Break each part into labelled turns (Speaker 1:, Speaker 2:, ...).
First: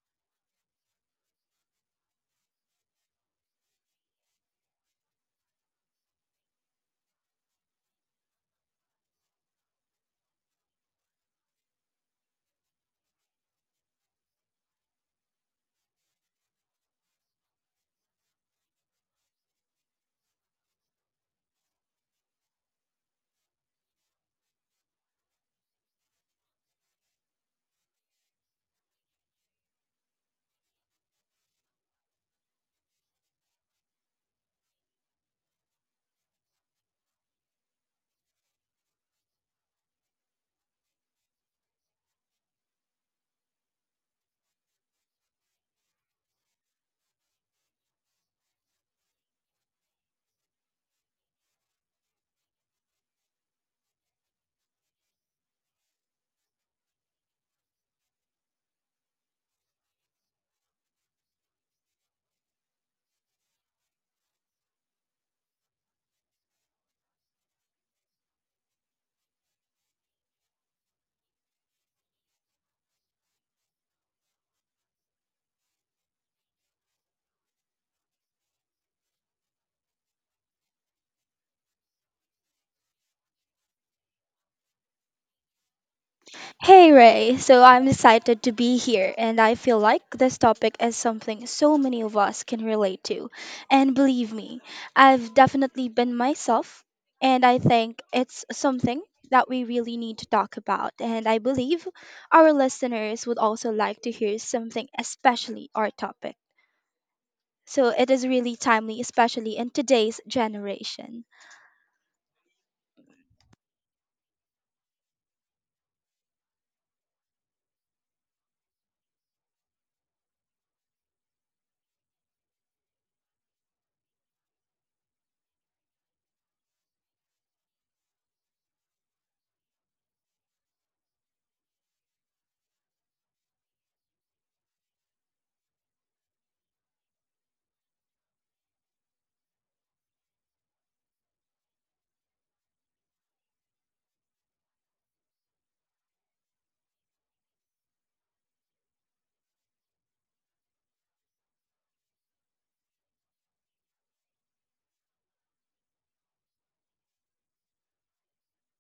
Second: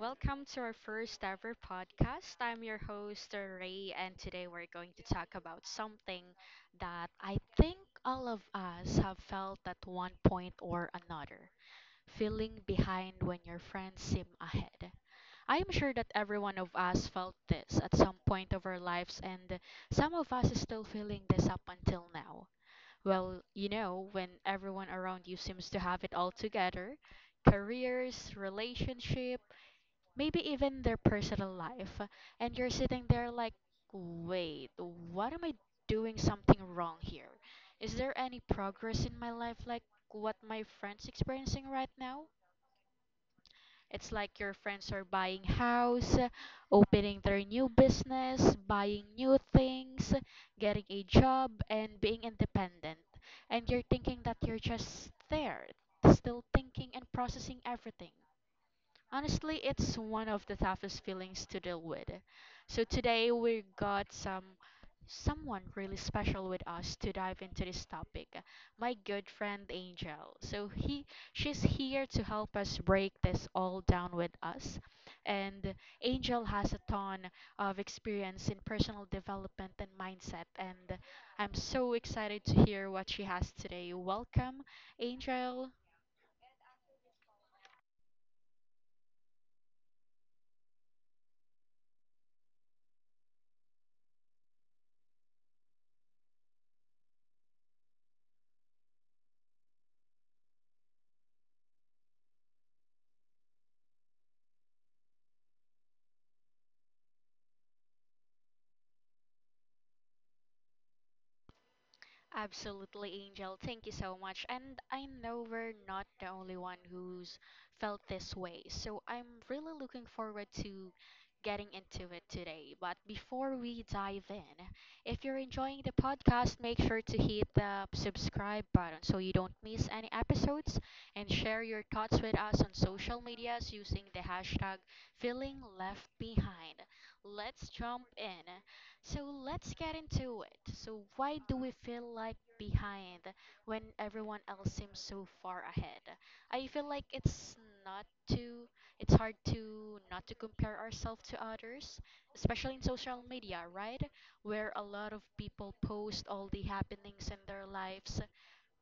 Speaker 1: welcome to our first ever podcast. I'm your host Ray, and today we're going to talk about something that I think all of us have felt at one point or another, feeling behind when your friends seem ahead. I am sure that every one of us felt this at some point of our lives, and some of us is still feeling this up until now. Well, you know, when everyone around you seems to have it all together, careers, relationships, maybe even their personal life, and you're sitting there like, wait, what am I doing something wrong here? Is there any progress in my life like what my friends experiencing right now? It's like your friends are buying house, opening their new business, buying new things, getting a job and being independent. And you're thinking that you're just there, still thinking and processing everything. Honestly, it's one of the toughest feelings to deal with. So today we got someone really special with us to dive into this topic. My good friend Angel. So he she's here to help us break this all down with us. And Angel has a ton of experience in personal development and mindset, and I'm so excited to hear what she has today. Welcome, Angel.
Speaker 2: Hey Ray, so I'm excited to be here, and I feel like this topic is something so many of us can relate to. And believe me, I've definitely been myself, and I think it's something that we really need to talk about. And I believe our listeners would also like to hear something, especially our topic. So it is really timely, especially in today's generation.
Speaker 1: Absolutely, Angel. Thank you so much. And I know we're not the only one who's felt this way. So I'm really looking forward to getting into it today. But before we dive in, if you're enjoying the podcast, make sure to hit the subscribe button so you don't miss any episodes, and share your thoughts with us on social medias using the hashtag feeling left behind. Let's jump in. So let's get into it. So, why do we feel like behind when everyone else seems so far ahead? I feel like not to it's hard to not to compare ourselves to others, especially in social media, right? Where a lot of people post all the happenings in their lives,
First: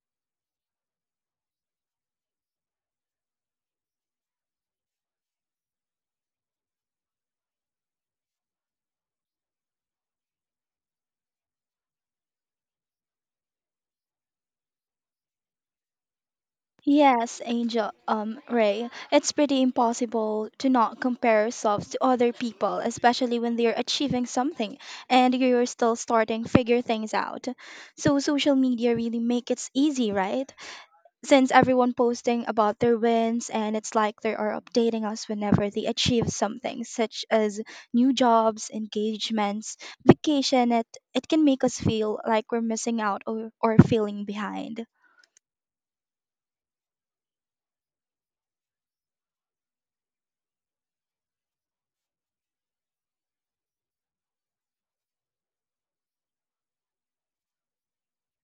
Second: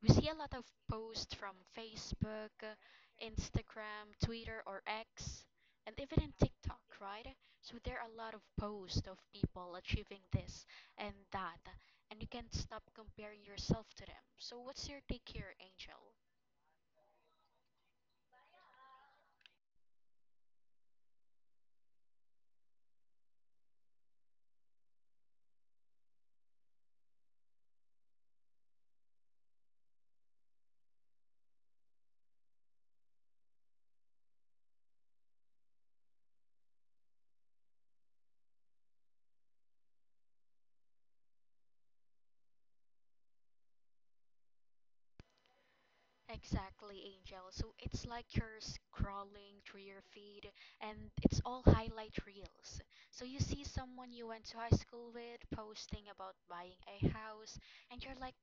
Speaker 1: we see a lot of posts from Facebook, Instagram, Twitter, or X, and even in TikTok, right? So there are a lot of posts of people achieving this and that, and you can't stop comparing yourself to them. So, what's your take here, Angel?
Speaker 2: Yes, Ray, it's pretty impossible to not compare yourselves to other people, especially when they're achieving something and you're still starting figure things out. So social media really make it easy, right? Since everyone posting about their wins and it's like they are updating us whenever they achieve something, such as new jobs, engagements, vacation, it can make us feel like we're missing out or feeling behind.
Speaker 1: Exactly, Angel. So it's like you're scrolling through your feed and it's all highlight reels. So you see someone you went to high school with posting about buying a house, and you're like,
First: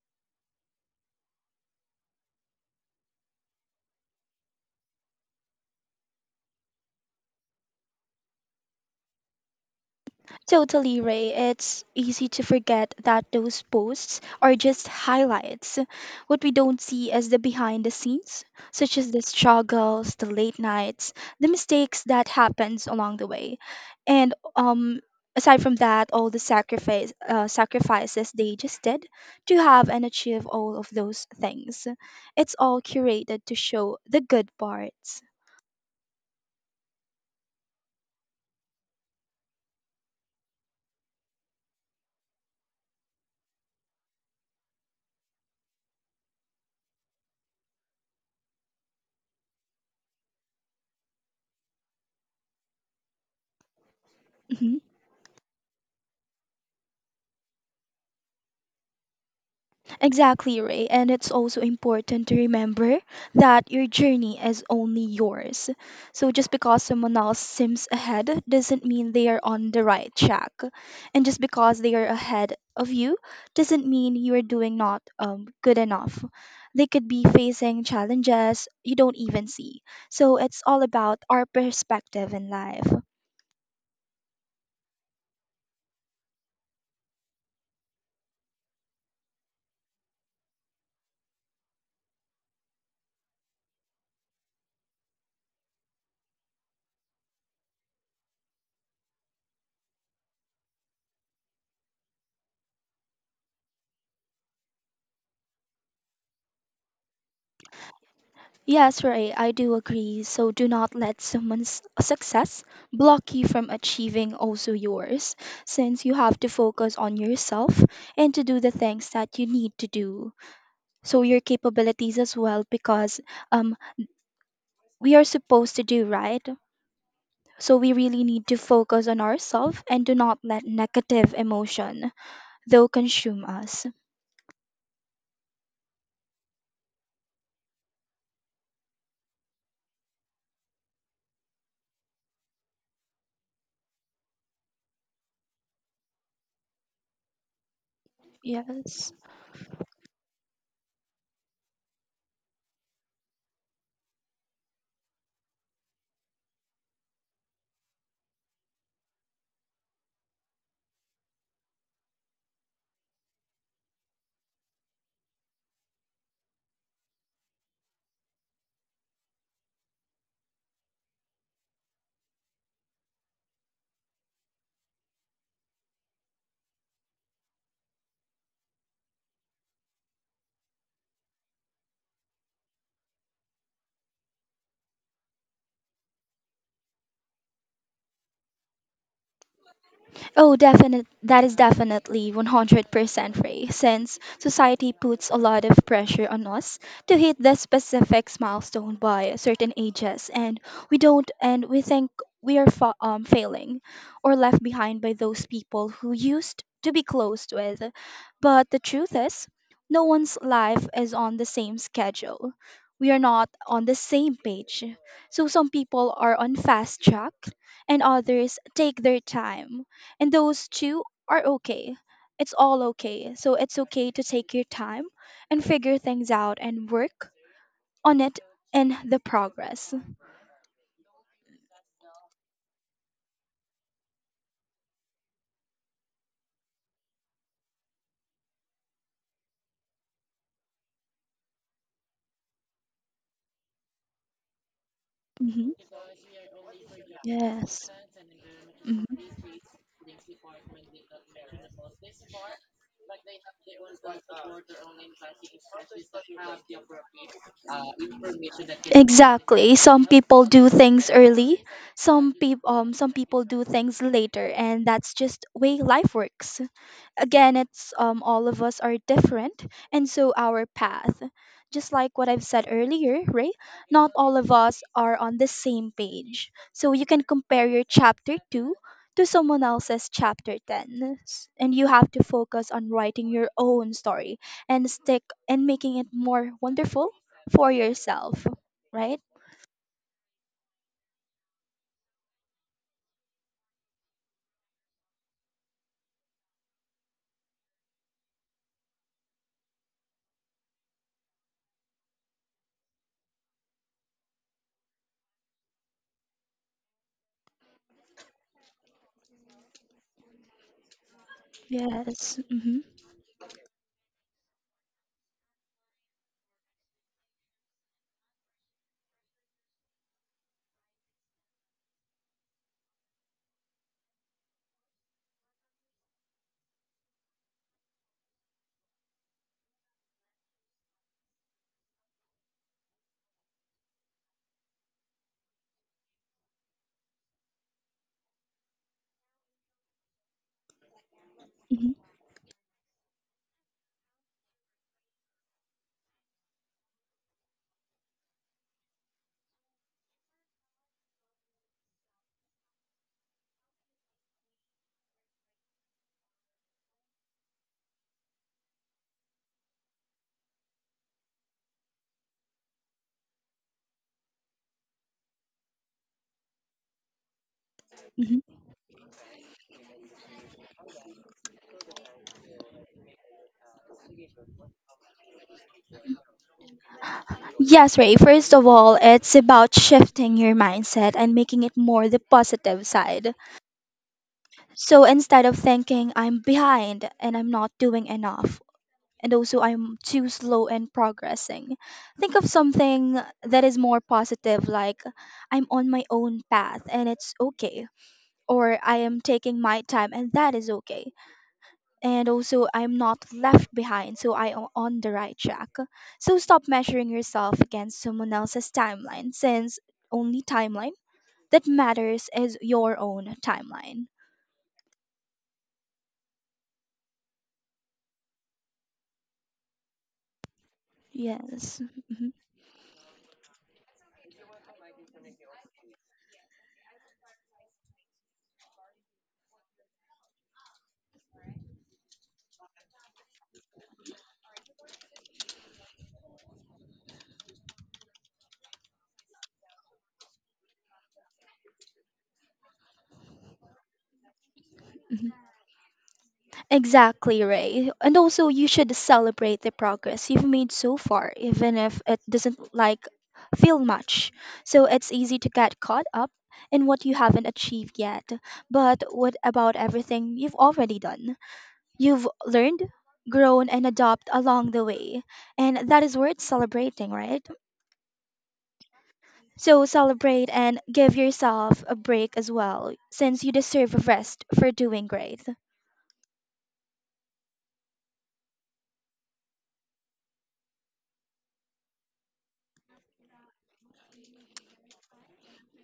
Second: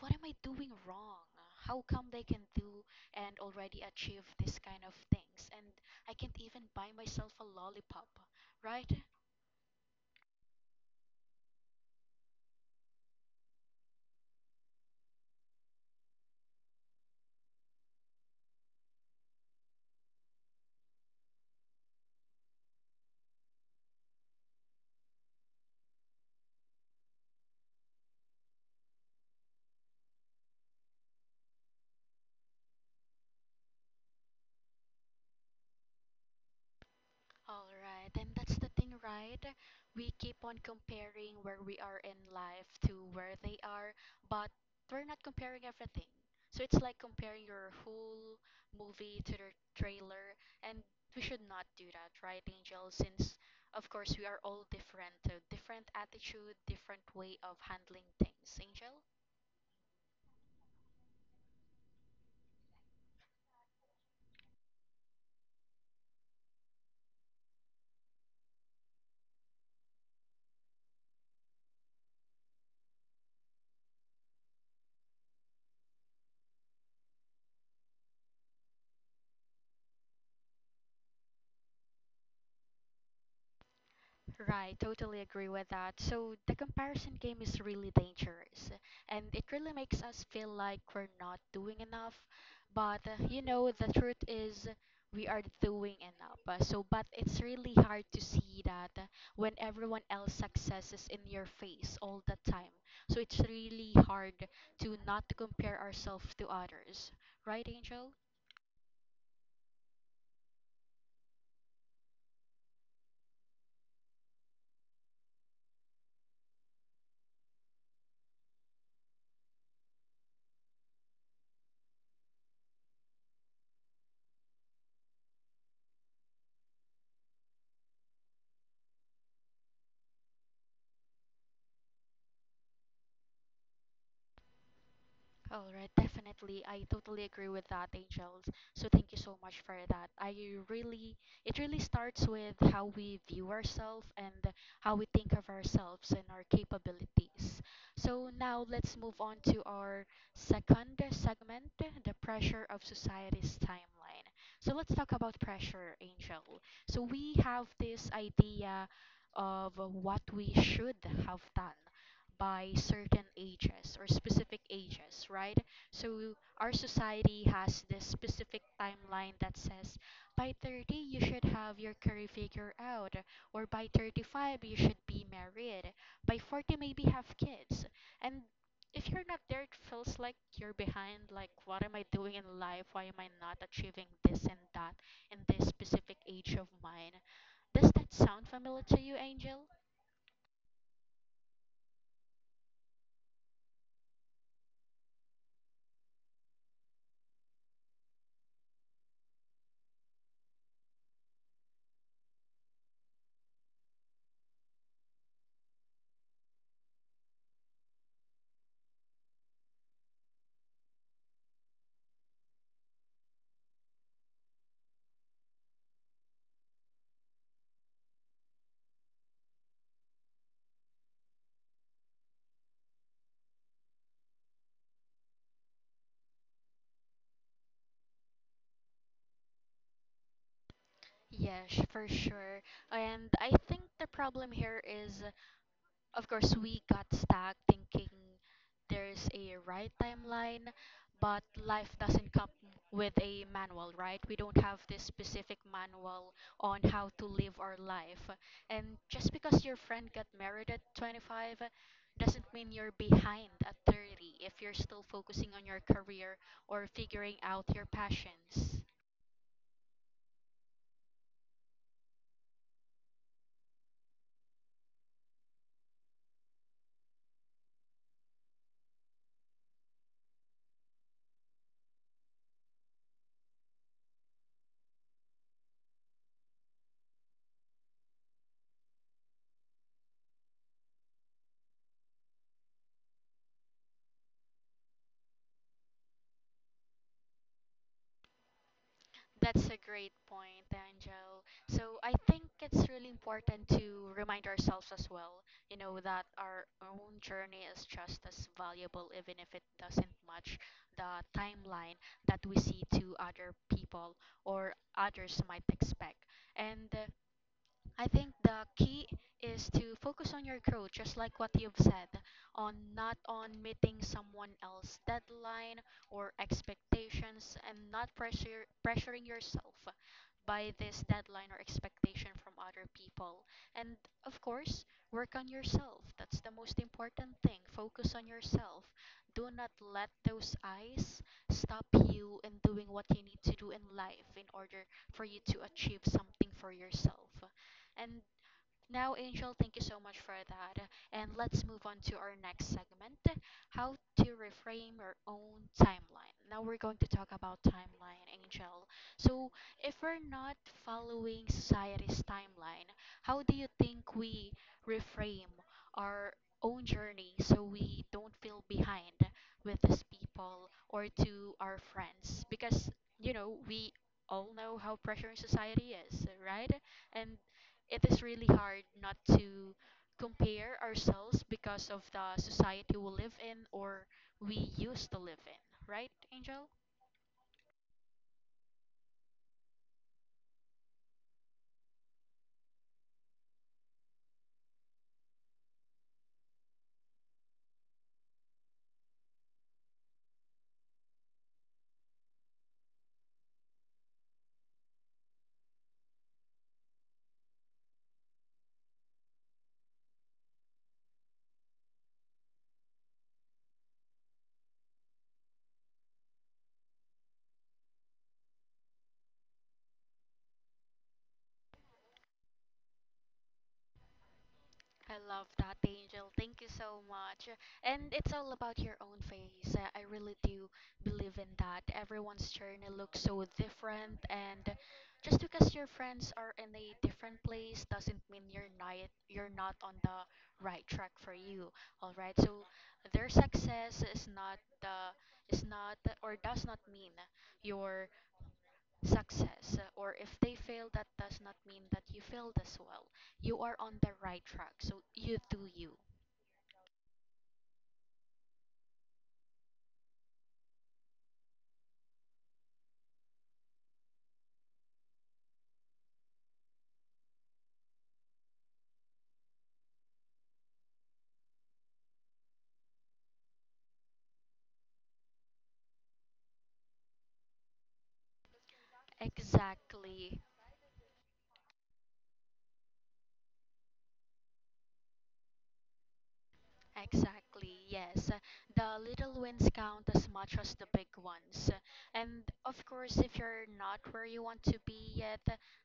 Speaker 1: what am I doing wrong? How come they can do and already achieve this kind of things? And I can't even buy myself a lollipop, right?
Speaker 2: Totally, Ray. It's easy to forget that those posts are just highlights. What we don't see is the behind the scenes, such as the struggles, the late nights, the mistakes that happens along the way, and aside from that, all the sacrifices they just did to have and achieve all of those things. It's all curated to show the good parts.
Speaker 1: All right, and that's the thing, right? We keep on comparing where we are in life to where they are, but we're not comparing everything. So it's like comparing your whole movie to the trailer, and we should not do that, right, Angel? Since, of course, we are all
Speaker 2: Mm-hmm.
Speaker 1: different, different attitude, different way of handling things, Angel?
Speaker 2: Exactly, Ray. And it's also important to remember that your journey is only yours. So just because someone else seems ahead doesn't mean they are on the right track. And just because they are ahead of you doesn't mean you are doing not good enough. They could be facing challenges you don't even see. So it's all about our perspective in life.
Speaker 1: Right, totally agree with that. So the comparison game is really dangerous, and it really makes us feel like we're not doing enough. But you know, the truth is we are doing enough. But it's really hard to see that when everyone else's success is in your face all the time. So it's really hard to not compare ourselves to others. Right, Angel?
Speaker 2: Yes, right, I do agree. So do not let someone's success block you from achieving also yours, since you have to focus on yourself and to do the things that you need to do. So your capabilities as well, because um, we are supposed to do right. So we really need to focus on ourselves and do not let negative emotion, though, consume us.
Speaker 1: All right, definitely. I totally agree with that, Angels. So thank you so much for that. I really, it really starts with how we view ourselves and how we think of ourselves and our capabilities. So now let's
Speaker 2: Yes.
Speaker 1: move on to our second segment, the pressure of society's timeline. So let's talk about pressure, Angel. So we have this idea of what we should have done by certain ages or specific ages, right? So our society has this specific timeline that says by 30 you should have your career figure out, or by 35 you should be married, by 40 maybe have kids. And if you're not there, it feels like you're behind. Like, what am I doing in life? Why am I not achieving this and that in this specific age of mine? Does that sound familiar to you, Angel?
Speaker 2: Oh, definite. That is definitely 100% Ray, since society puts a lot of pressure on us to hit the specific milestone by certain ages, and we don't, and we think we are failing or left behind by those people who used to be close with. But the truth is, no one's life is on the same schedule. We are not on the same page. So some people are on fast track, and others take their time and those two are okay. It's all okay. So it's okay to take your time and figure things out and work on it in the progress.
Speaker 1: Yes, for sure. And I think the problem here is, of course, we got stuck thinking there's a right timeline, but life doesn't come with a manual, right? We don't have this specific
Speaker 2: Hmm.
Speaker 1: manual on how to live our
Speaker 2: Yes.
Speaker 1: life. And
Speaker 2: Mhm.
Speaker 1: just because your friend got married at 25 doesn't mean you're behind at 30 if you're still focusing on your career or figuring out your passions.
Speaker 2: Exactly. Some people do things early. Some people do things later, and that's just way life works. Again, it's all of us are different, and so our path, just like what I've said earlier, right, not all of us are on the same page. So you can compare your chapter 2 to someone else's chapter 10 and you have to focus on writing your own story and stick and making it more wonderful for yourself, right?
Speaker 1: That's a great point, Angel. So I think it's really important to remind ourselves as well, you know, that our own journey is just as valuable, even if it doesn't match the timeline that we see to other people or others might expect. And I think the key is to focus on your growth, just like what you've said,
Speaker 2: Yes.
Speaker 1: on
Speaker 2: Hmm.
Speaker 1: not on meeting someone else's deadline or expectations, and not pressure pressuring yourself by this deadline or expectation from other people. And of course, work on yourself. That's the most important thing. Focus on yourself. Do not let those eyes stop you in doing what you need to do in life in order for you to achieve something for yourself. And now, Angel, thank you so much for that. And let's move
Speaker 2: Hmm.
Speaker 1: on to our next segment, how to reframe your own timeline. Now, we're going to talk about timeline, Angel. So, if we're not following society's timeline, how do you think we reframe our own journey so we don't feel behind with these people or to our friends? Because, you know, we all know how pressuring society is, right? And it is really hard not to compare ourselves because of the society we live in or we used to live in, right, Angel?
Speaker 2: Yes, Ray. First of all, it's about shifting your mindset and making it more the positive side. So instead of thinking I'm behind and I'm not doing enough, and also I'm too slow in progressing, think of something that is more positive, like I'm on my own path and it's okay, or I am taking my time and that is okay, and also I'm not left behind, so I am on the right track. So stop measuring yourself against someone else's timeline, since only timeline that matters is your own timeline.
Speaker 1: I love that, Angel. Thank you so much. And it's all about your own face. I really do believe in
Speaker 2: Yes.
Speaker 1: that.
Speaker 2: Mhm.
Speaker 1: Everyone's journey looks so different, and just because your friends are in a different place doesn't mean you're not on the right track for you. All right. So their success is not the is not or does not mean your success, or if they fail that does not mean that you failed as well, you are on the right track so you
Speaker 2: Mhm.
Speaker 1: do you,
Speaker 2: Exactly, Ray. And also, you should celebrate the progress you've made so far, even if it doesn't like feel much. So it's easy to get caught up in what you haven't achieved yet. But what about everything you've already done? You've learned, grown, and adopt along the way. And that is worth celebrating, right? So
Speaker 1: exactly.
Speaker 2: celebrate and give yourself a break as well, since you deserve a rest for doing great.
Speaker 1: Exactly, yes. The little wins count as much as the big ones. And of course, if you're not where you want to be yet,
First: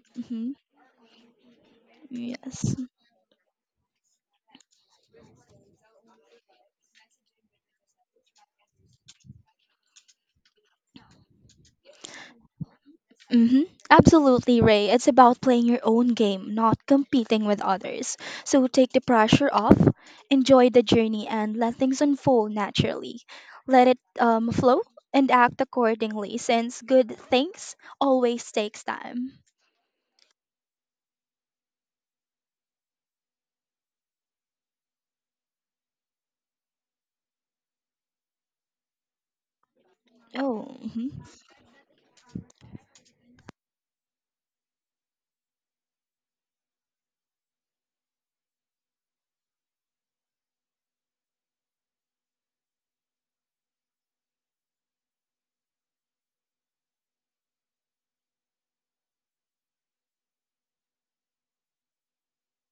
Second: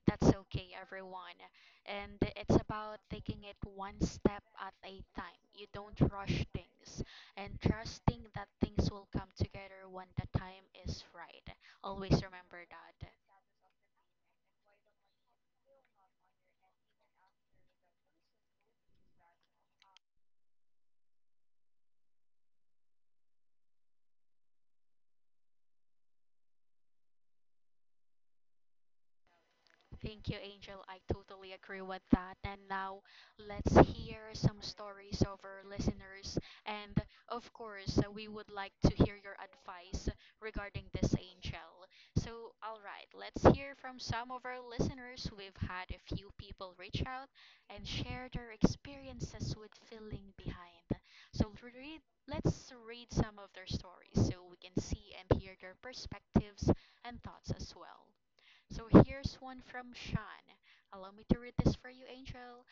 Speaker 1: that's
Speaker 2: Hmm.
Speaker 1: okay, everyone. And it's
Speaker 2: Yes.
Speaker 1: about taking it one step at a time. You don't rush things and trusting that things will come together when the time is right. Always remember that.
Speaker 2: Hmm. Absolutely, Ray. It's about playing your own game, not competing with others. So take the pressure off, enjoy the journey, and let things unfold naturally. Let it flow and act accordingly, since good things always takes time.
Speaker 1: Thank you, Angel. I totally agree with that. And now let's hear some stories of our listeners. And of course, we would like to hear your advice
Speaker 2: Oh,
Speaker 1: regarding
Speaker 2: mhm.
Speaker 1: this, Angel. So, all right, let's hear from some of our listeners. We've had a few people reach out and share their experiences with feeling behind. So, read, let's read some of their stories so we can see and hear their perspectives and thoughts as well. So here's one from Sean. Allow me to read this for you, Angel.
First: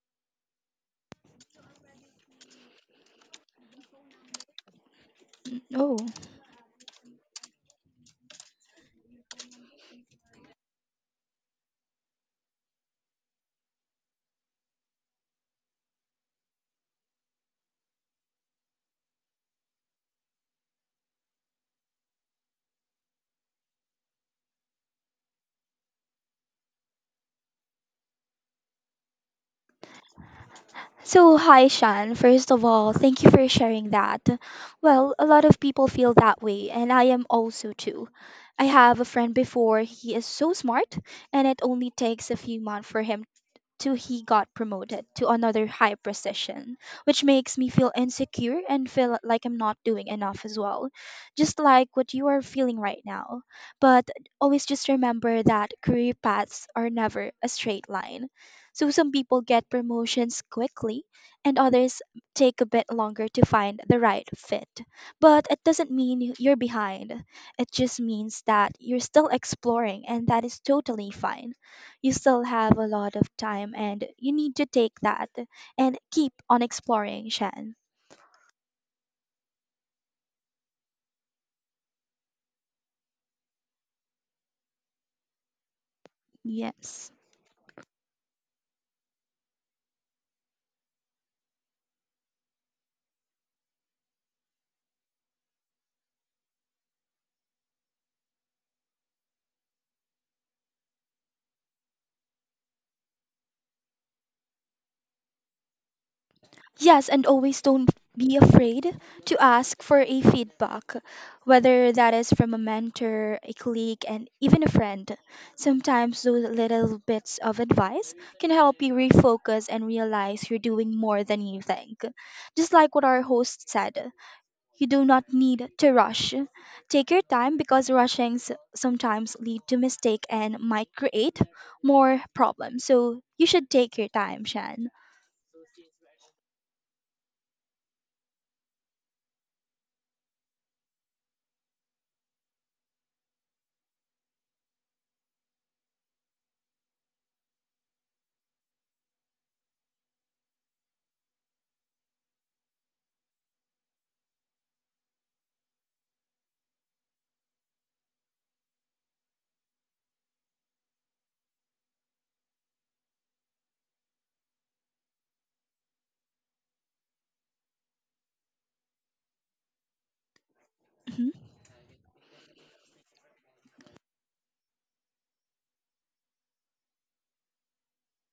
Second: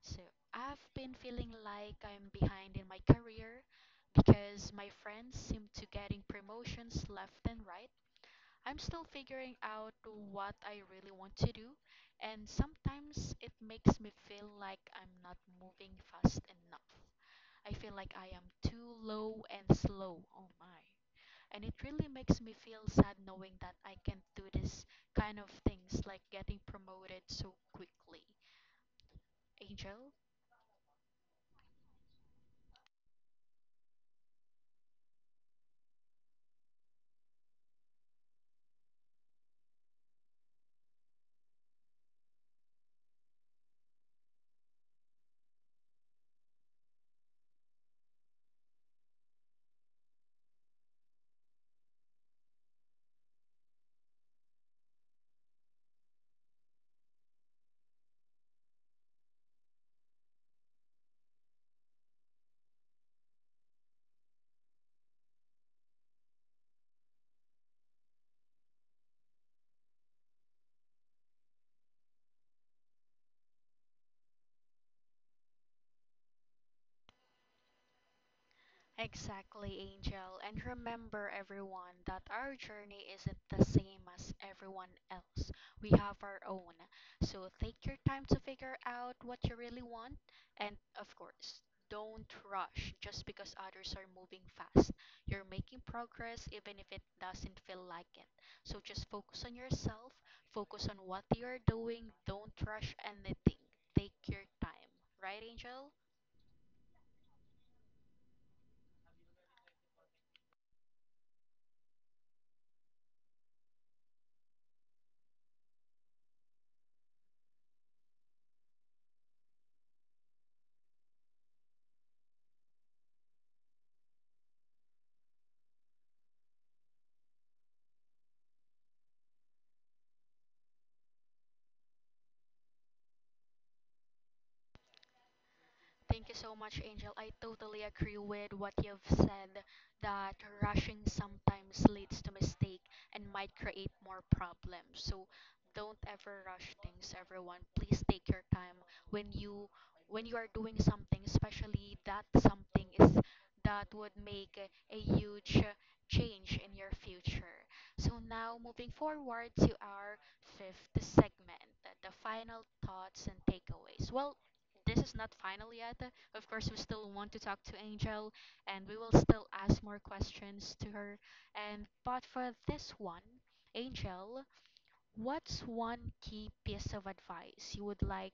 Speaker 1: So I've been feeling like I'm behind in my career because my friends seem to
Speaker 2: Oh.
Speaker 1: getting promotions left and right. I'm still figuring out what I really want to do, and sometimes it makes me feel like I'm not moving fast enough. I feel like I am too low and slow. Oh my. And it really makes me feel sad knowing that I can't do this kind of things like getting promoted so quickly. Angel?
Speaker 2: So, hi, Shan. First of all, thank you for sharing that. Well, a lot of people feel that way, and I am also too. I have a friend before, he is so smart, and it only takes a few months for him till he got promoted to another high position, which makes me feel insecure and feel like I'm not doing enough as well, just like what you are feeling right now. But always just remember that career paths are never a straight line. So some people get promotions quickly and others take a bit longer to find the right fit. But it doesn't mean you're behind. It just means that you're still exploring, and that is totally fine. You still have a lot of time and you need to take that and keep on exploring, Shan.
Speaker 1: Exactly, Angel. And remember, everyone, that our journey isn't the same as everyone else. We have our own.
Speaker 2: Yes.
Speaker 1: So take your time to figure out what you really want. And of course, don't rush just because others are moving fast. You're making progress even if it doesn't feel like it. So just focus on yourself, focus on what you're doing. Don't rush anything. Take your time. Right, Angel?
Speaker 2: Yes, and always don't be afraid to ask for a feedback, whether that is from a mentor, a colleague, and even a friend. Sometimes those little bits of advice can help you refocus and realize you're doing more than you think. Just like what our host said, you do not need to rush. Take your time because sometimes lead to mistake and might create more problems. So you should take your time, Shan.
Speaker 1: Thank you so much, Angel. I totally agree with what you've said, that rushing sometimes leads to mistake and might create more problems. So don't ever rush things, everyone. Please take your time when you when you are doing something, especially that something is that would make a huge change in your future. So now moving forward to our fifth segment, the final thoughts and takeaways. Well, this is not final yet. Of course, we still want to talk to Angel and we will still ask more questions to her.
Speaker 2: Mhm.
Speaker 1: And but for this one, Angel, what's one key piece of advice you would like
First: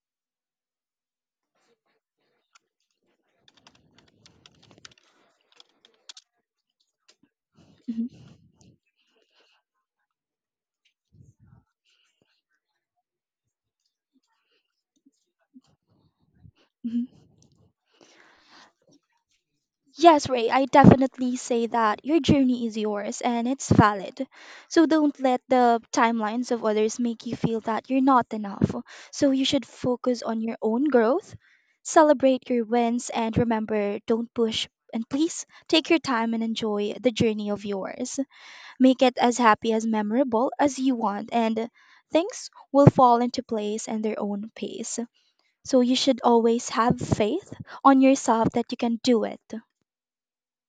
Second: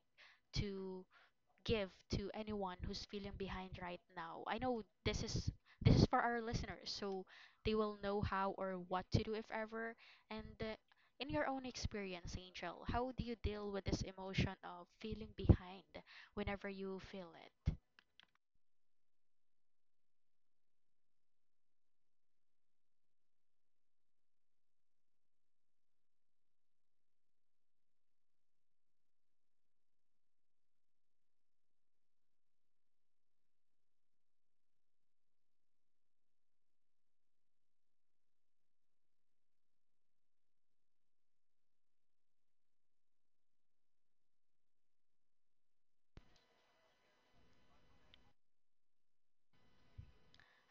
Speaker 1: to give to anyone who's feeling behind right now? I know this is for our listeners, so they will know how or what to do if ever. And In your own experience, Angel, how do you deal with this emotion of feeling behind whenever you
Speaker 2: Mhm.
Speaker 1: feel it?
Speaker 2: Yes, Ray, I definitely say that your journey is yours and it's valid. So don't let the timelines of others make you feel that you're not enough. So you should focus on your own growth, celebrate your wins, and remember don't push. And please take your time and enjoy the journey of yours. Make it as happy, as memorable as you want, and things will fall into place and their own pace. So you should always have faith on yourself that you can do it.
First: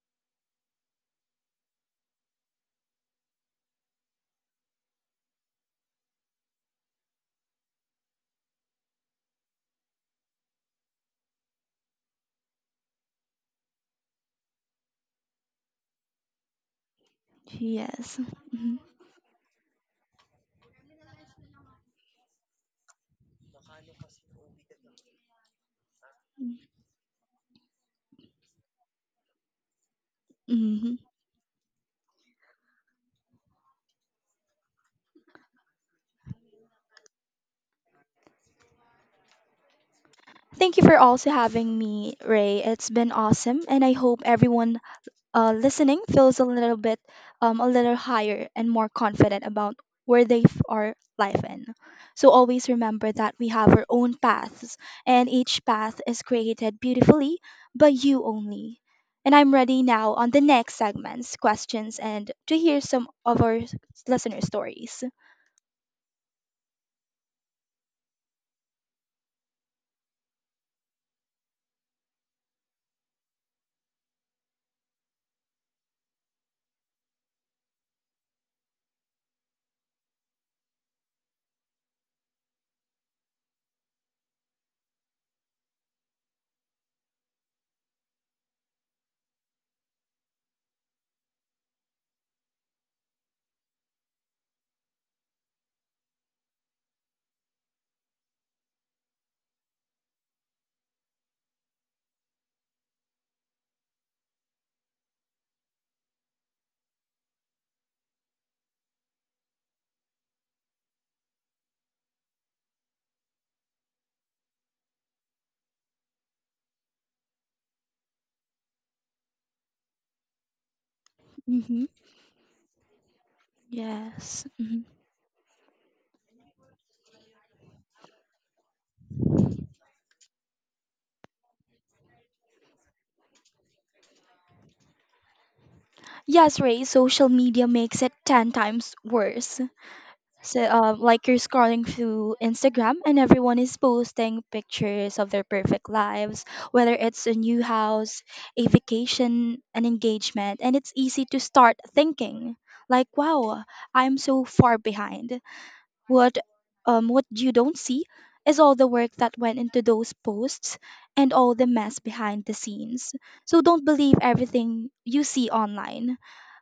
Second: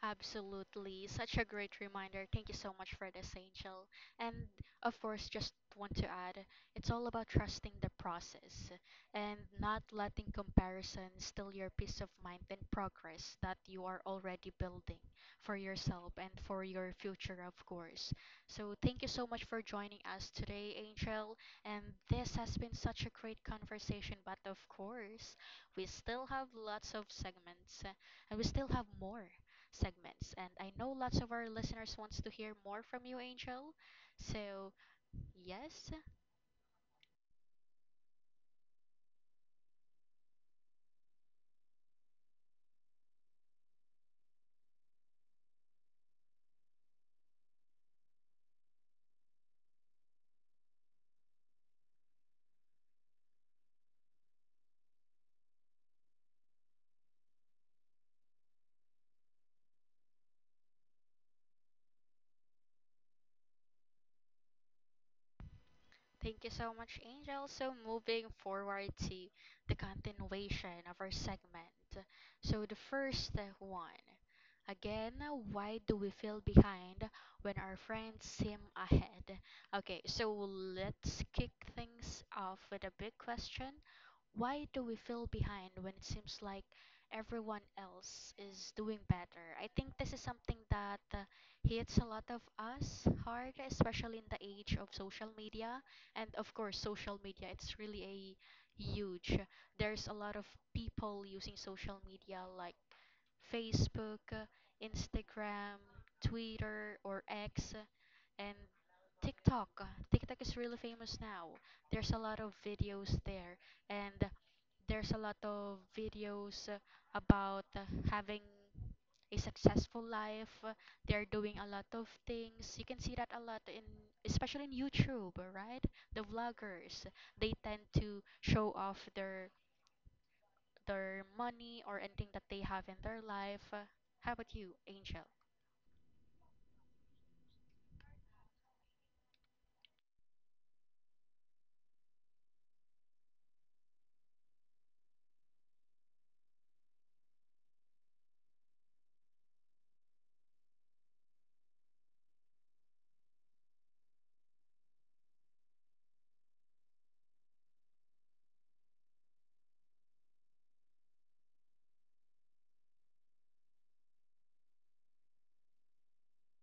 Speaker 1: Absolutely. Such a great reminder. Thank you so much for this, Angel. And of course, just want to add, it's all about trusting the process and not letting comparison steal your peace of mind and progress that you are already building for yourself and for your future, of course.
Speaker 2: Yes.
Speaker 1: So
Speaker 2: Hmm.
Speaker 1: thank you so much for joining us today, Angel. And this has been such a great conversation, but of course, we still have lots of segments and we still have more segments. And I know
Speaker 2: Hmm.
Speaker 1: lots of our listeners wants to hear more from you, Angel. So, yes.
Speaker 2: Thank you for also having me, Ray. It's been awesome, and I hope everyone listening feels a little bit, a little higher and more confident about where they are life in. So always remember that we have our own paths, and each path is created beautifully by you only. And I'm ready now on the next segments, questions, and to hear some of our listener stories.
Speaker 1: Thank you so much, Angel. So, moving forward to the continuation of our segment. So, the first one again, why do we feel behind when our friends seem ahead? Okay, so let's kick things off with a big question. Why do we feel behind when it seems like everyone else is doing better? I think this is something that hits a lot of us hard, especially in the age of social media. And of course, social media, it's really a huge, there's a lot of people using social media like Facebook, Instagram, Twitter or X, and TikTok. TikTok is really famous now. There's a lot of videos there. And there's a lot of videos about having a successful life. They're doing a
Speaker 2: Hmm.
Speaker 1: lot of things. You can see that a lot in,
Speaker 2: Yes.
Speaker 1: especially in YouTube, right? The vloggers, they tend to show off their money or anything that they have in their life. How about you, Angel?
Speaker 2: Yes, Ray, social media makes it 10 times worse. So, like you're scrolling through Instagram and everyone is posting pictures of their perfect lives, whether it's a new house, a vacation, an engagement, and it's easy to start thinking, like, wow, I'm so far behind. What, what you don't see is all the work that went into those posts and all the mess behind the scenes. So don't believe everything you see online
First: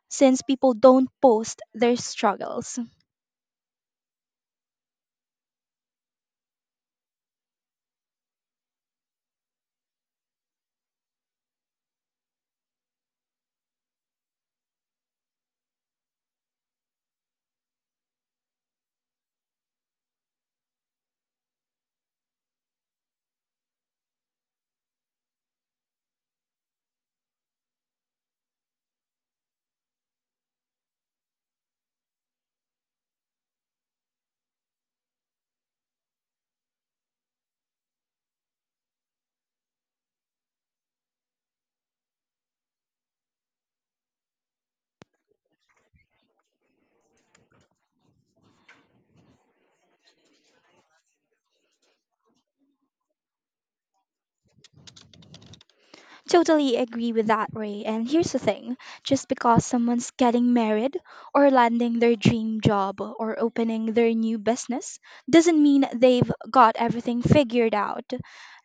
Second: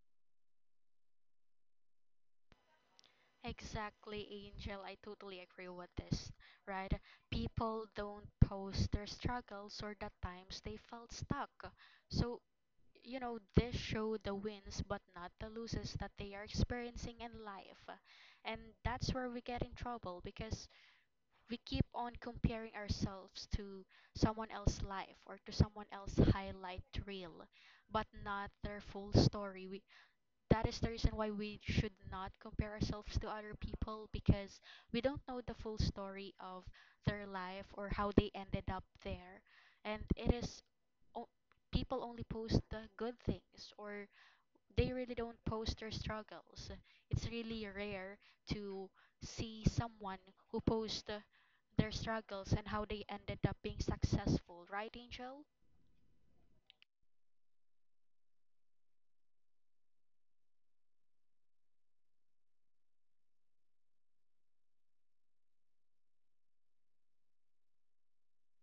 Speaker 2: since people don't post their struggles.
Speaker 1: Exactly, Angel. I totally agree with this, right? People don't post their struggles or the times they felt stuck. So, this show the wins but not the losses that they are experiencing in life. And that's where we get in trouble because we keep on comparing ourselves to someone else's life or to someone else's highlight reel, but not their full story. We That is the reason why we should not compare ourselves to other people, because we don't know the full story of their life or how they ended up there. And it is o- people only post the good things, or they really don't post their struggles. It's really rare to see someone who posts their struggles and how they ended up being successful, right, Angel?
Speaker 2: Totally agree with that, Ray. And here's the thing, just because someone's getting married or landing their dream job or opening their new business doesn't mean they've got everything figured out.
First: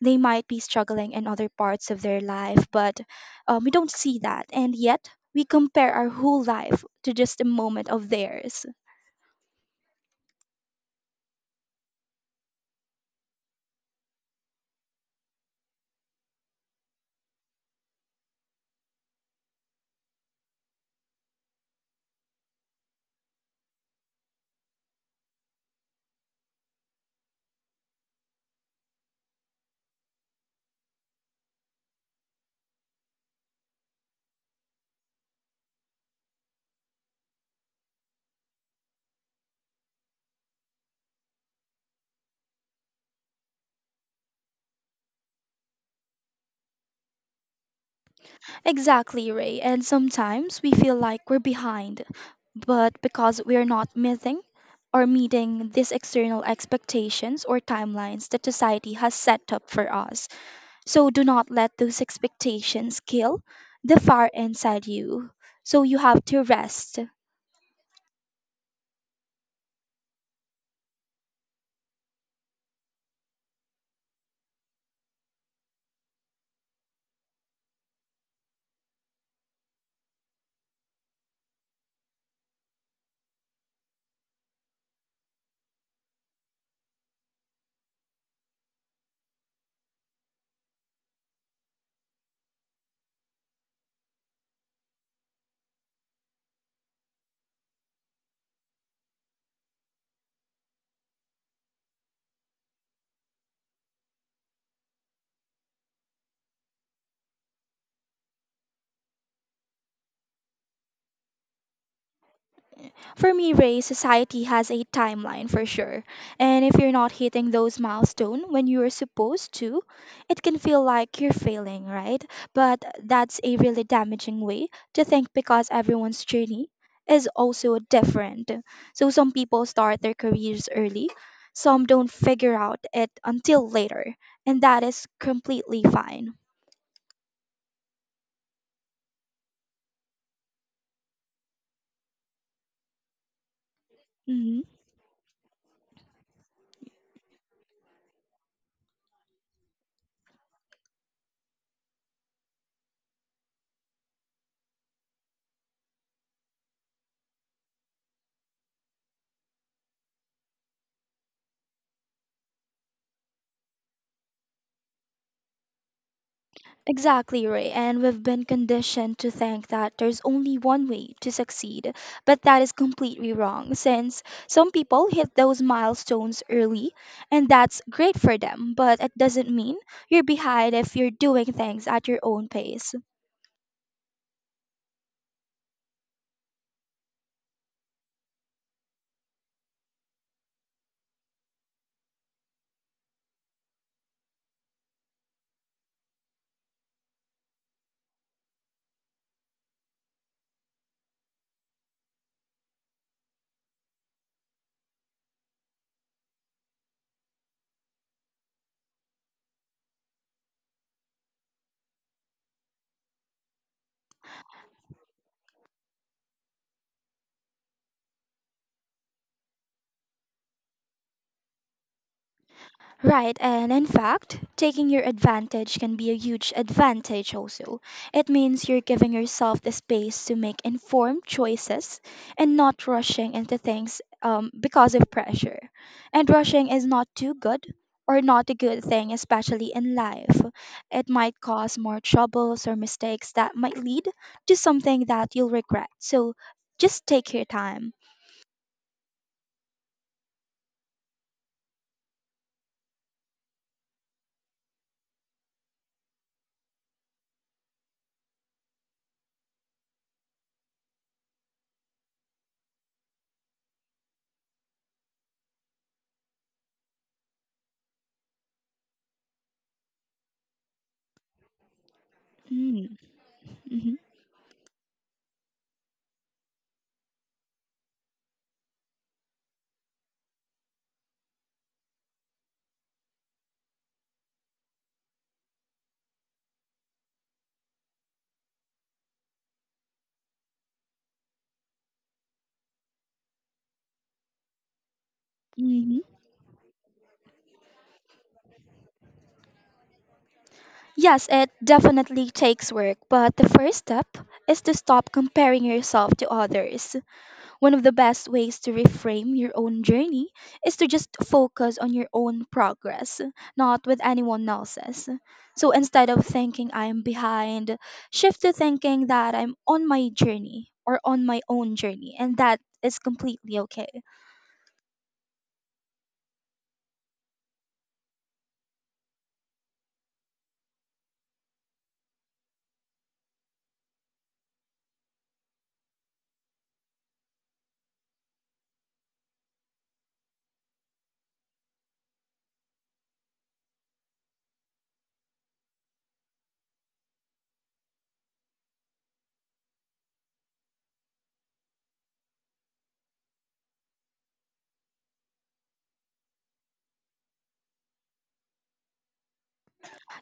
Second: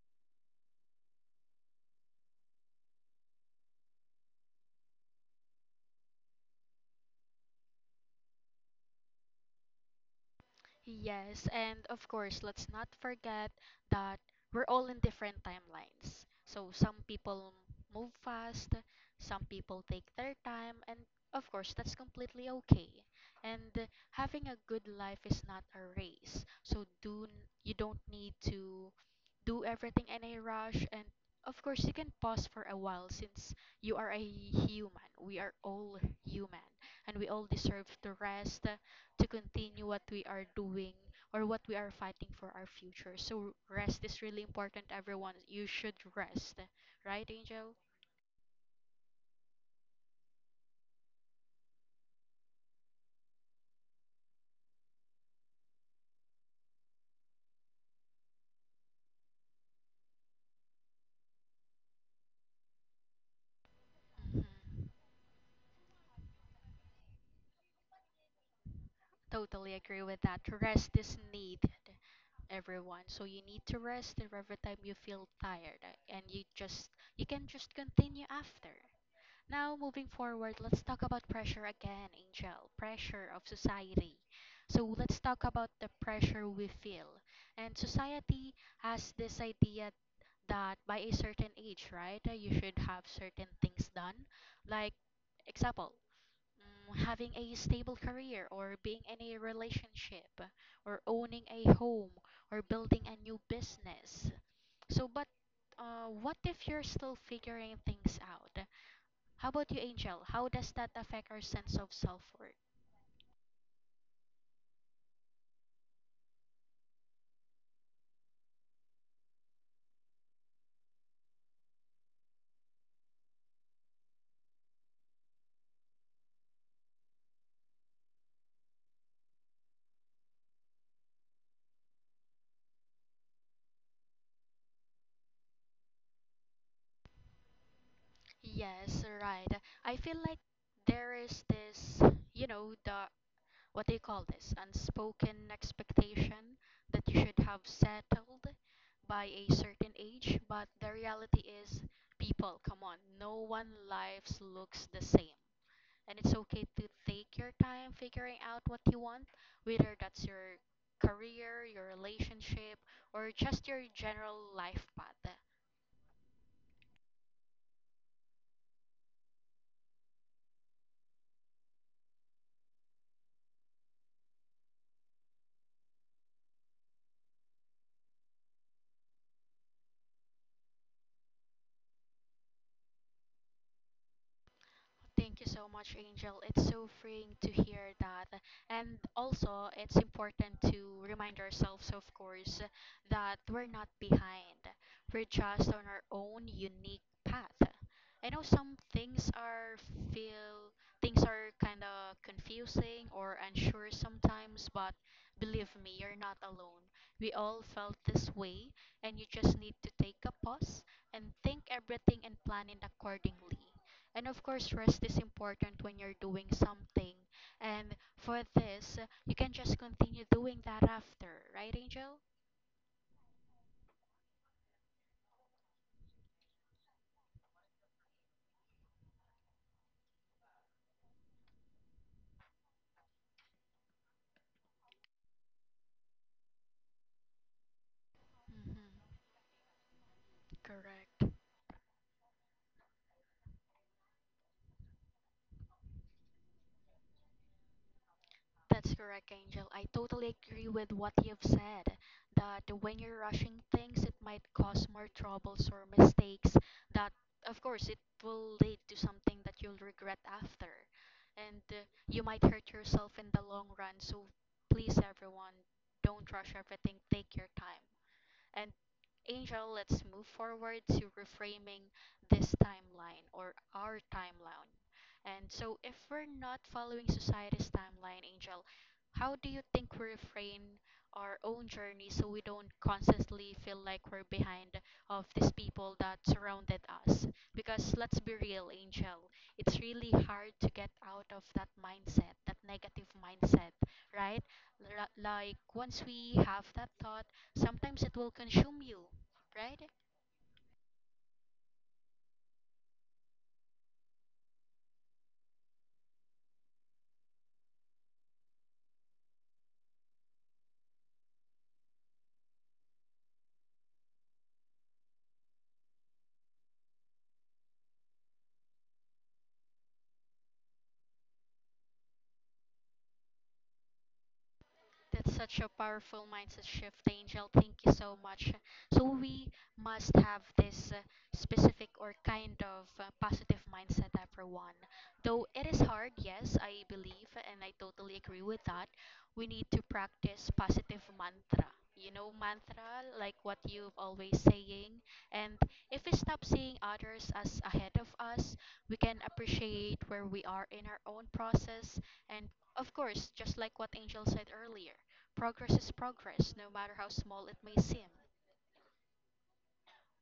Speaker 2: They might be struggling in other parts of their life, but we don't see that. And yet, we compare our whole life to just a moment of theirs.
Speaker 1: Yes, and of course, let's not forget that we're all in different timelines. So some people move fast, some people take their time, and of course, that's completely okay. And having a good life is not a race. So you don't need to do everything in a rush, and of course you can pause for a while since you are a human. We are all human, and we all deserve to rest, to continue what we are doing or what we are fighting for our future. So rest is really important, everyone. You should rest, right, Angel?
Speaker 2: Exactly, Ray. And sometimes we feel like we're behind, but because we're not meeting these external expectations or timelines that society has set up for us. So do not let those expectations kill the fire inside you. So you have to rest.
Speaker 1: Totally agree with that. Rest is needed, everyone. So you need to rest every time you feel tired, and you can just continue after. Now, moving forward, let's talk about pressure again, Angel. Pressure of society. So, let's talk about the pressure we feel. And society has this idea that by a certain age, right, you should have certain things done. Like, example, mm, having a stable career or being in a relationship or owning a home or building a new business. So, but what if you're still figuring things out? How about you, Angel? How does that affect our sense of self-worth?
Speaker 2: For me, Ray, society has a timeline for sure. And if you're not hitting those milestones when you are supposed to, it can feel like you're failing, right? But that's a really damaging way to think because everyone's journey is also different. So some people start their careers early, some don't figure out it until later, and that is completely fine.
Speaker 1: Yes, right. I feel like there is this, you know, the what do you call this
Speaker 2: Mhm.
Speaker 1: unspoken expectation that you should have settled by a certain age, but the reality is, people, come on, no one lives looks the same, and it's okay to take your time figuring out what you want, whether that's your career, your relationship, or just your general life path.
Speaker 2: Exactly, Ray. And we've been conditioned to think that there's only one way to succeed, but that is completely wrong since some people hit those milestones early, and that's great for them, but it doesn't mean you're behind if you're doing things at your own pace.
Speaker 1: Thank you so much, Angel. It's so freeing to hear that. And also, it's important to remind ourselves, of course, that we're not behind. We're just on our own unique path. I know some things are feel things are kind of confusing or unsure sometimes, but believe me, you're not alone. We all felt this way, and you just need to take a pause and think everything and plan it accordingly, and of course, rest is important when you're doing something. And for this, you can just continue doing that after, right, Angel?
Speaker 2: Right, and in fact, taking your advantage can be a huge advantage also. It means you're giving yourself the space to make informed choices and not rushing into things because of pressure. And rushing is not too good or not a good
Speaker 1: Hmm.
Speaker 2: thing, especially in life. It
Speaker 1: Correct.
Speaker 2: might cause more troubles or mistakes that might lead to something that you'll regret. So just take your time.
Speaker 1: That's correct, Angel. I totally agree with what you've said, that when you're rushing things, it might cause more troubles or mistakes that, of course, it will lead to something that you'll regret after. And you might hurt yourself in the long run. So please, everyone, don't rush everything. Take your time. And Angel, let's move forward to reframing this
Speaker 2: Hmm.
Speaker 1: timeline or
Speaker 2: Mm-hmm.
Speaker 1: our timeline. And so, if we're not following society's timeline, Angel, how do you think we refrain our own journey so we don't constantly feel like we're behind of these people that surrounded us? Because let's be real, Angel, it's really hard to get out of that mindset, that negative mindset, right? Ra- Like
Speaker 2: Mm-hmm.
Speaker 1: once we have that thought, sometimes it will consume you, right?
Speaker 2: Yes, it definitely takes work, but the first step is to stop comparing yourself to others. One of the best ways to reframe your own journey is to just focus on your own progress, not with anyone else's. So instead of thinking I am behind, shift to thinking that I'm on my journey or on my own journey, and that is completely okay.
Speaker 1: That's such a powerful mindset shift, Angel. Thank you so much. So, we must have this specific or kind of positive mindset, everyone. Though it is hard, yes, I believe, and I totally agree with that. We need to practice positive mantra. You know, mantra, like what you've always saying. And if we stop seeing others as ahead of us, we can appreciate where we are in our own process, and of course, just like what Angel said earlier, progress is progress, no matter how small it may seem.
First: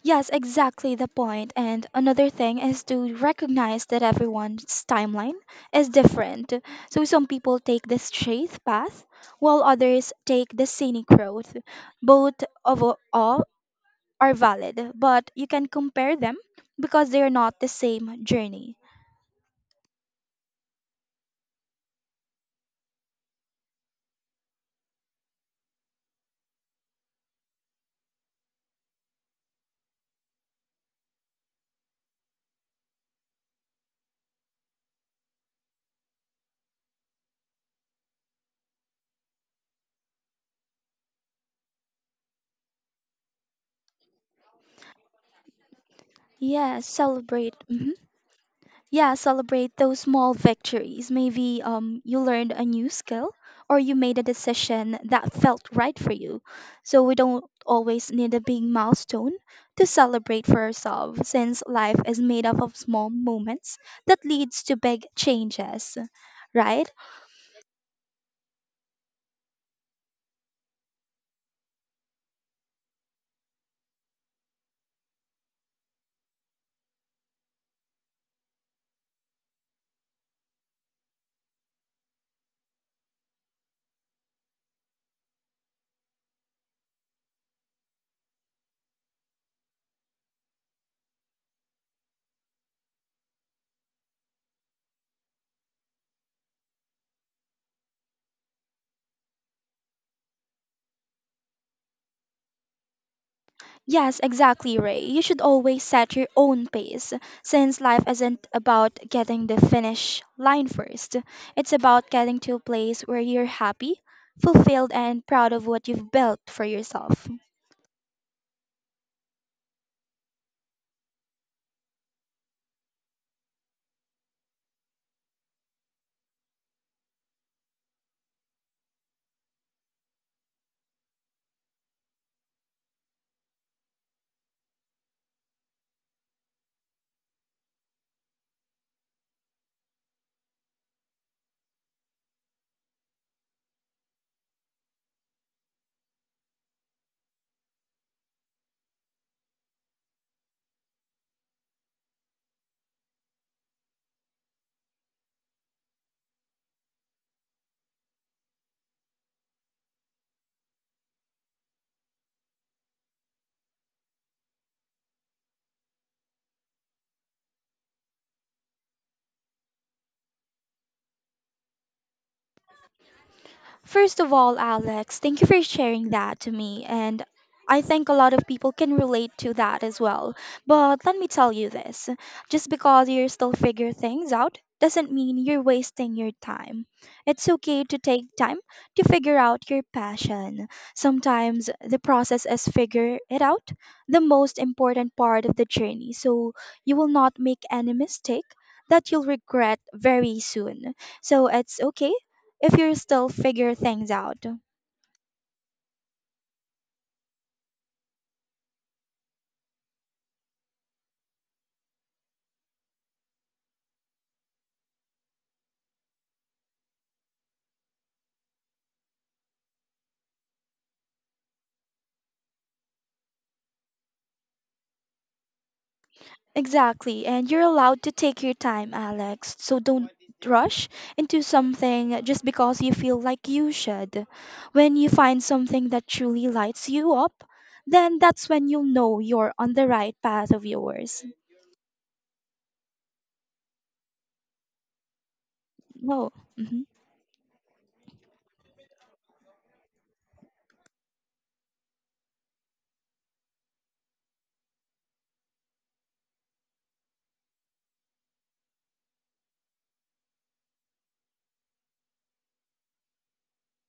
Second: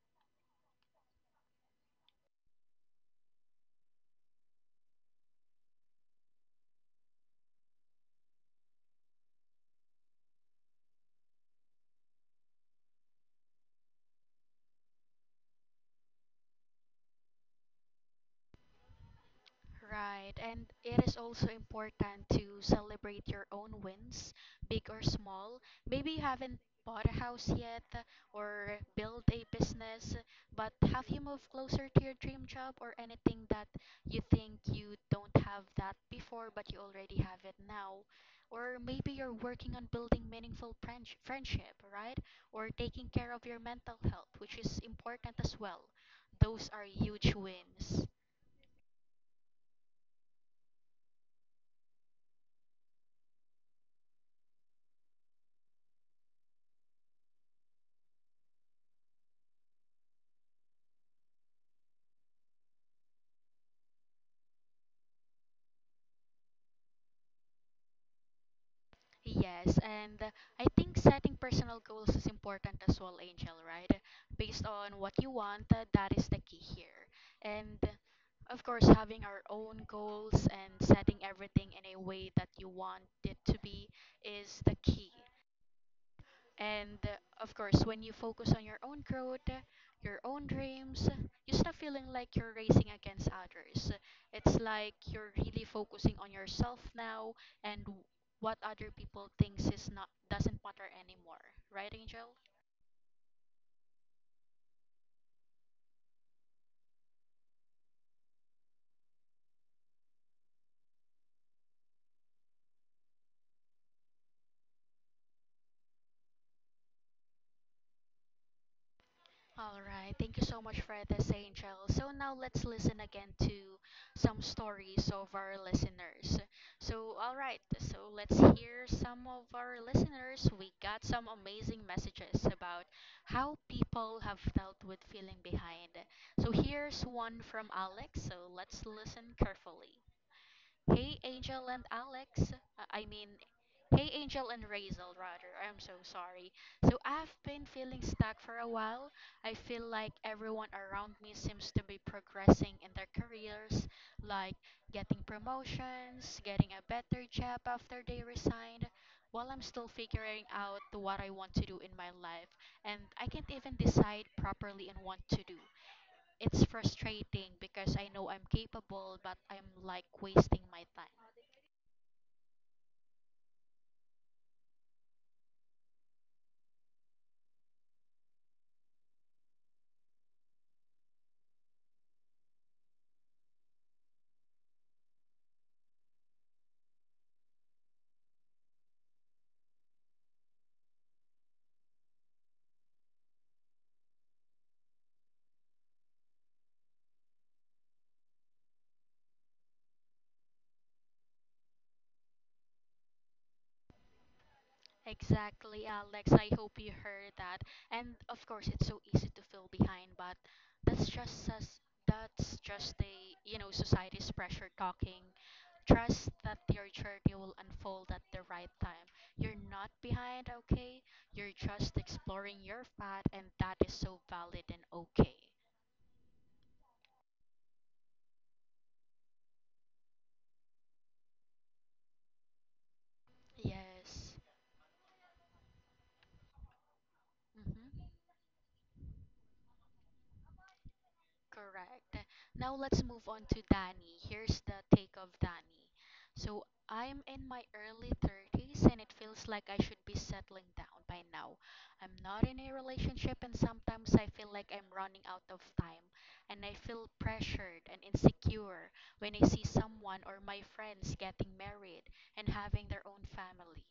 Speaker 2: Yes, exactly the point. And another thing is to recognize that everyone's timeline is different. So some people take the straight path, while others take the scenic route. All are valid, but you can compare them because they are not the same journey.
Speaker 1: Right, and it is also important to celebrate your own wins, big or small. Maybe you haven't bought a house yet or built a business, but have you moved closer to your dream job or anything that you think you don't have that before but you already have it now? Or maybe you're working on building meaningful friendship, right? Or taking care of your mental health, which is important as well. Those are
Speaker 2: Yes,
Speaker 1: huge
Speaker 2: celebrate. Mm-hmm.
Speaker 1: wins.
Speaker 2: Yeah, celebrate those small victories. Maybe you learned a new skill or you made a decision that felt right for you. So we don't always need a big milestone to celebrate for ourselves, since life is made up of small moments that leads to big changes, right?
Speaker 1: Yes, and I think setting personal goals is important as well, Angel, right? Based on what you want, that is the key here. And of course, having our own goals and setting everything in a way that you want it to be is the key. And of course, when you focus on your own growth, your own dreams, you stop feeling like you're racing against others. It's like you're really focusing on yourself now, and what other people thinks is not doesn't matter anymore. Right, Angel?
Speaker 2: Yes, exactly, Ray. You should always set your own pace, since life isn't about getting the finish line first. It's about getting to a place where you're happy, fulfilled, and proud of what you've built for yourself.
Speaker 1: All right, thank you so much for this, Angel. So now let's listen again to some stories of our listeners. So, all right, so let's hear some of our listeners. We got some amazing messages about how people have felt with feeling behind. So, here's one from Alex. So, let's listen carefully. Hey, Angel and Alex. I mean, hey, Angel and Razel, rather. I'm so sorry. So, I've been feeling stuck for a while. I feel like everyone around me seems to be progressing in their careers, like getting promotions, getting a better job after they resigned, while I'm still figuring out what I want to do in my life. And I can't even decide properly on what to do. It's frustrating because I know I'm capable, but I'm like wasting my time.
Speaker 2: First of all, Alex, thank you for sharing that to me. And I think a lot of people can relate to that as well. But let me tell you this, just because you're still figuring things out doesn't mean you're wasting your time. It's okay to take time to figure out your passion. Sometimes the process is figure it out, the most important part of the journey. So you will not make any mistake that you'll regret very soon. So it's okay if you're still figure things out.
Speaker 1: Exactly, Alex. I hope you heard that. And of course, it's so easy to feel behind, but that's just us. That's just the you know society's pressure talking. Trust that your journey will unfold at the right time. You're not behind, okay? You're just exploring your path, and that is so valid and okay.
Speaker 2: Exactly, and you're allowed to take your time, Alex. So don't rush into something just because you feel like you should.
Speaker 1: Yes.
Speaker 2: When you find something that truly lights you up,
Speaker 1: Mm-hmm.
Speaker 2: then that's when you'll know you're on the right path of yours.
Speaker 1: Correct. Now let's move on to Danny. Here's the take of Danny.
Speaker 2: Oh.
Speaker 1: So
Speaker 2: Hmm.
Speaker 1: I'm in my early 30s and it feels like I should be settling down by now. I'm not in a relationship and sometimes I feel like I'm running out of time, and I feel pressured and insecure when I see someone or my friends getting married and having their own family.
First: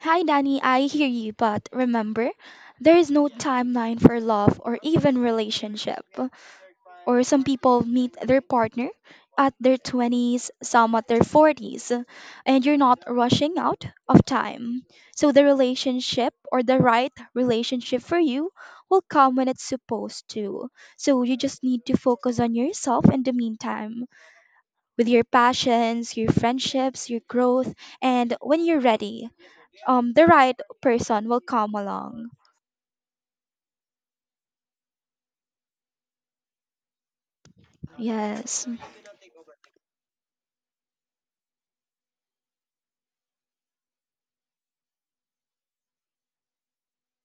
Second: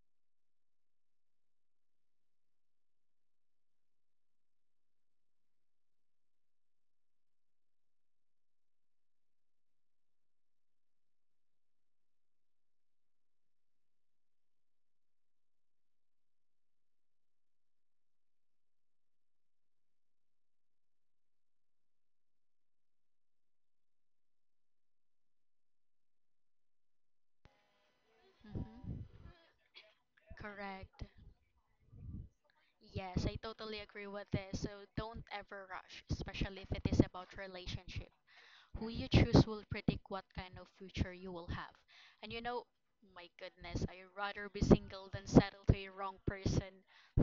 Speaker 2: Hi, Danny. I hear you, but remember, there is no timeline for love or even relationship, or some people meet their partner at their 20s, some at their 40s, and you're not rushing out of time. So the relationship or the right relationship for you will come when it's supposed to. So you just need to focus on yourself in the meantime with your passions, your friendships, your growth, and when you're
Speaker 1: Hmm.
Speaker 2: ready, the right
Speaker 1: Correct.
Speaker 2: person will come along.
Speaker 1: Yes, I totally agree with this. So don't ever rush, especially if it is about relationship.
Speaker 2: Yes.
Speaker 1: Who you choose will predict what kind of future you will have. And you know, my goodness, I'd rather be single than settle to a wrong person.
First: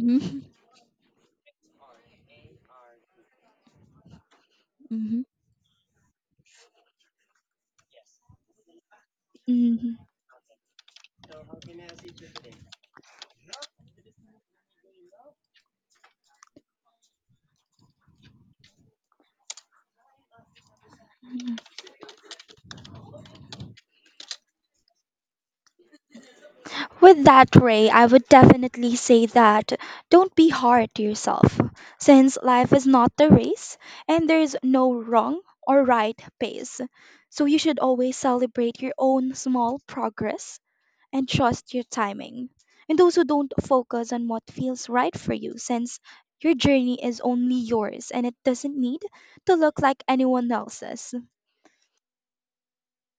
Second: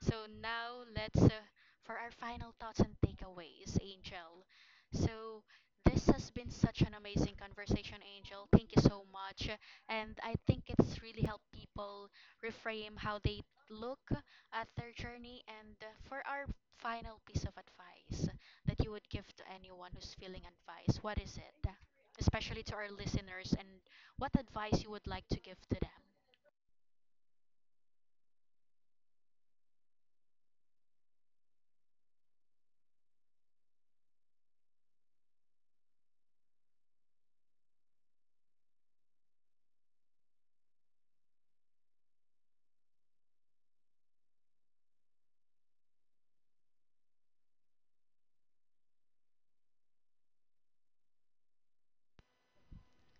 Speaker 1: So now let's for our final thoughts and takeaways, Angel.
Speaker 2: Mhm.
Speaker 1: So this has been such an amazing conversation, Angel. Thank you so much.
Speaker 2: Mhm.
Speaker 1: And I think it's really helped people reframe how they look at their journey. And for our final piece of advice, that you would give to anyone who's feeling advice? What is it? Especially to our listeners, and what advice you would like to give to them?
Speaker 2: With that, Ray, I would definitely say that don't be hard to yourself, since life is not a race and there is no wrong or right pace. So you should always celebrate your own small progress and trust your timing. And also don't focus on what feels right for you, since your journey is only yours and it doesn't need to look like anyone else's.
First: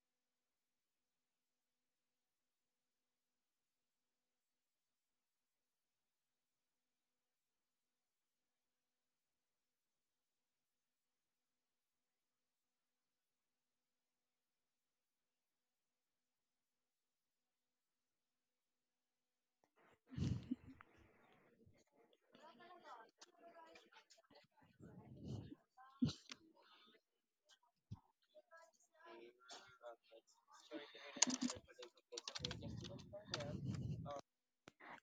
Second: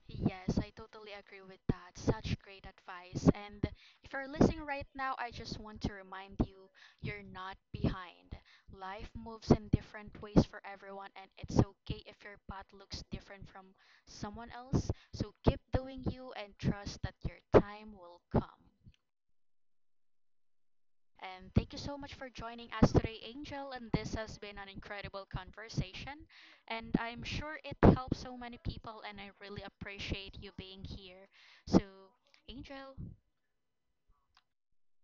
Speaker 1: Yes, I totally agree with that. Such great advice. And if you're listening right now, I just want to remind you, you're not behind. Life moves in different ways for everyone, and it's okay if your path looks different from someone else. So keep doing you and trust that your time will come. And thank you so much for joining us today, Angel. And this has been an incredible conversation. And I'm sure it helps so many people, and I really appreciate you being here. So, Angel,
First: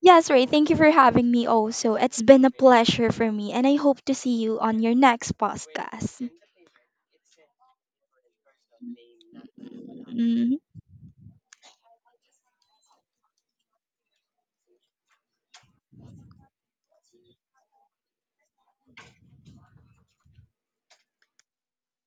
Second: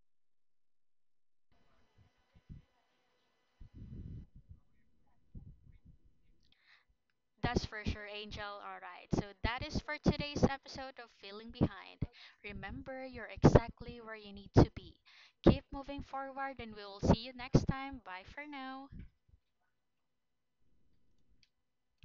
Speaker 2: Yes, Ray, thank you for having me also. It's been a pleasure for me, and I hope to see you on your next podcast.
Speaker 1: that's for sure, Angel. All right. So, that is for today's
Speaker 2: Mm-hmm.
Speaker 1: episode of Feeling Behind. Remember, you're exactly where you need to be. Keep moving forward, and we will see you next time. Bye for now.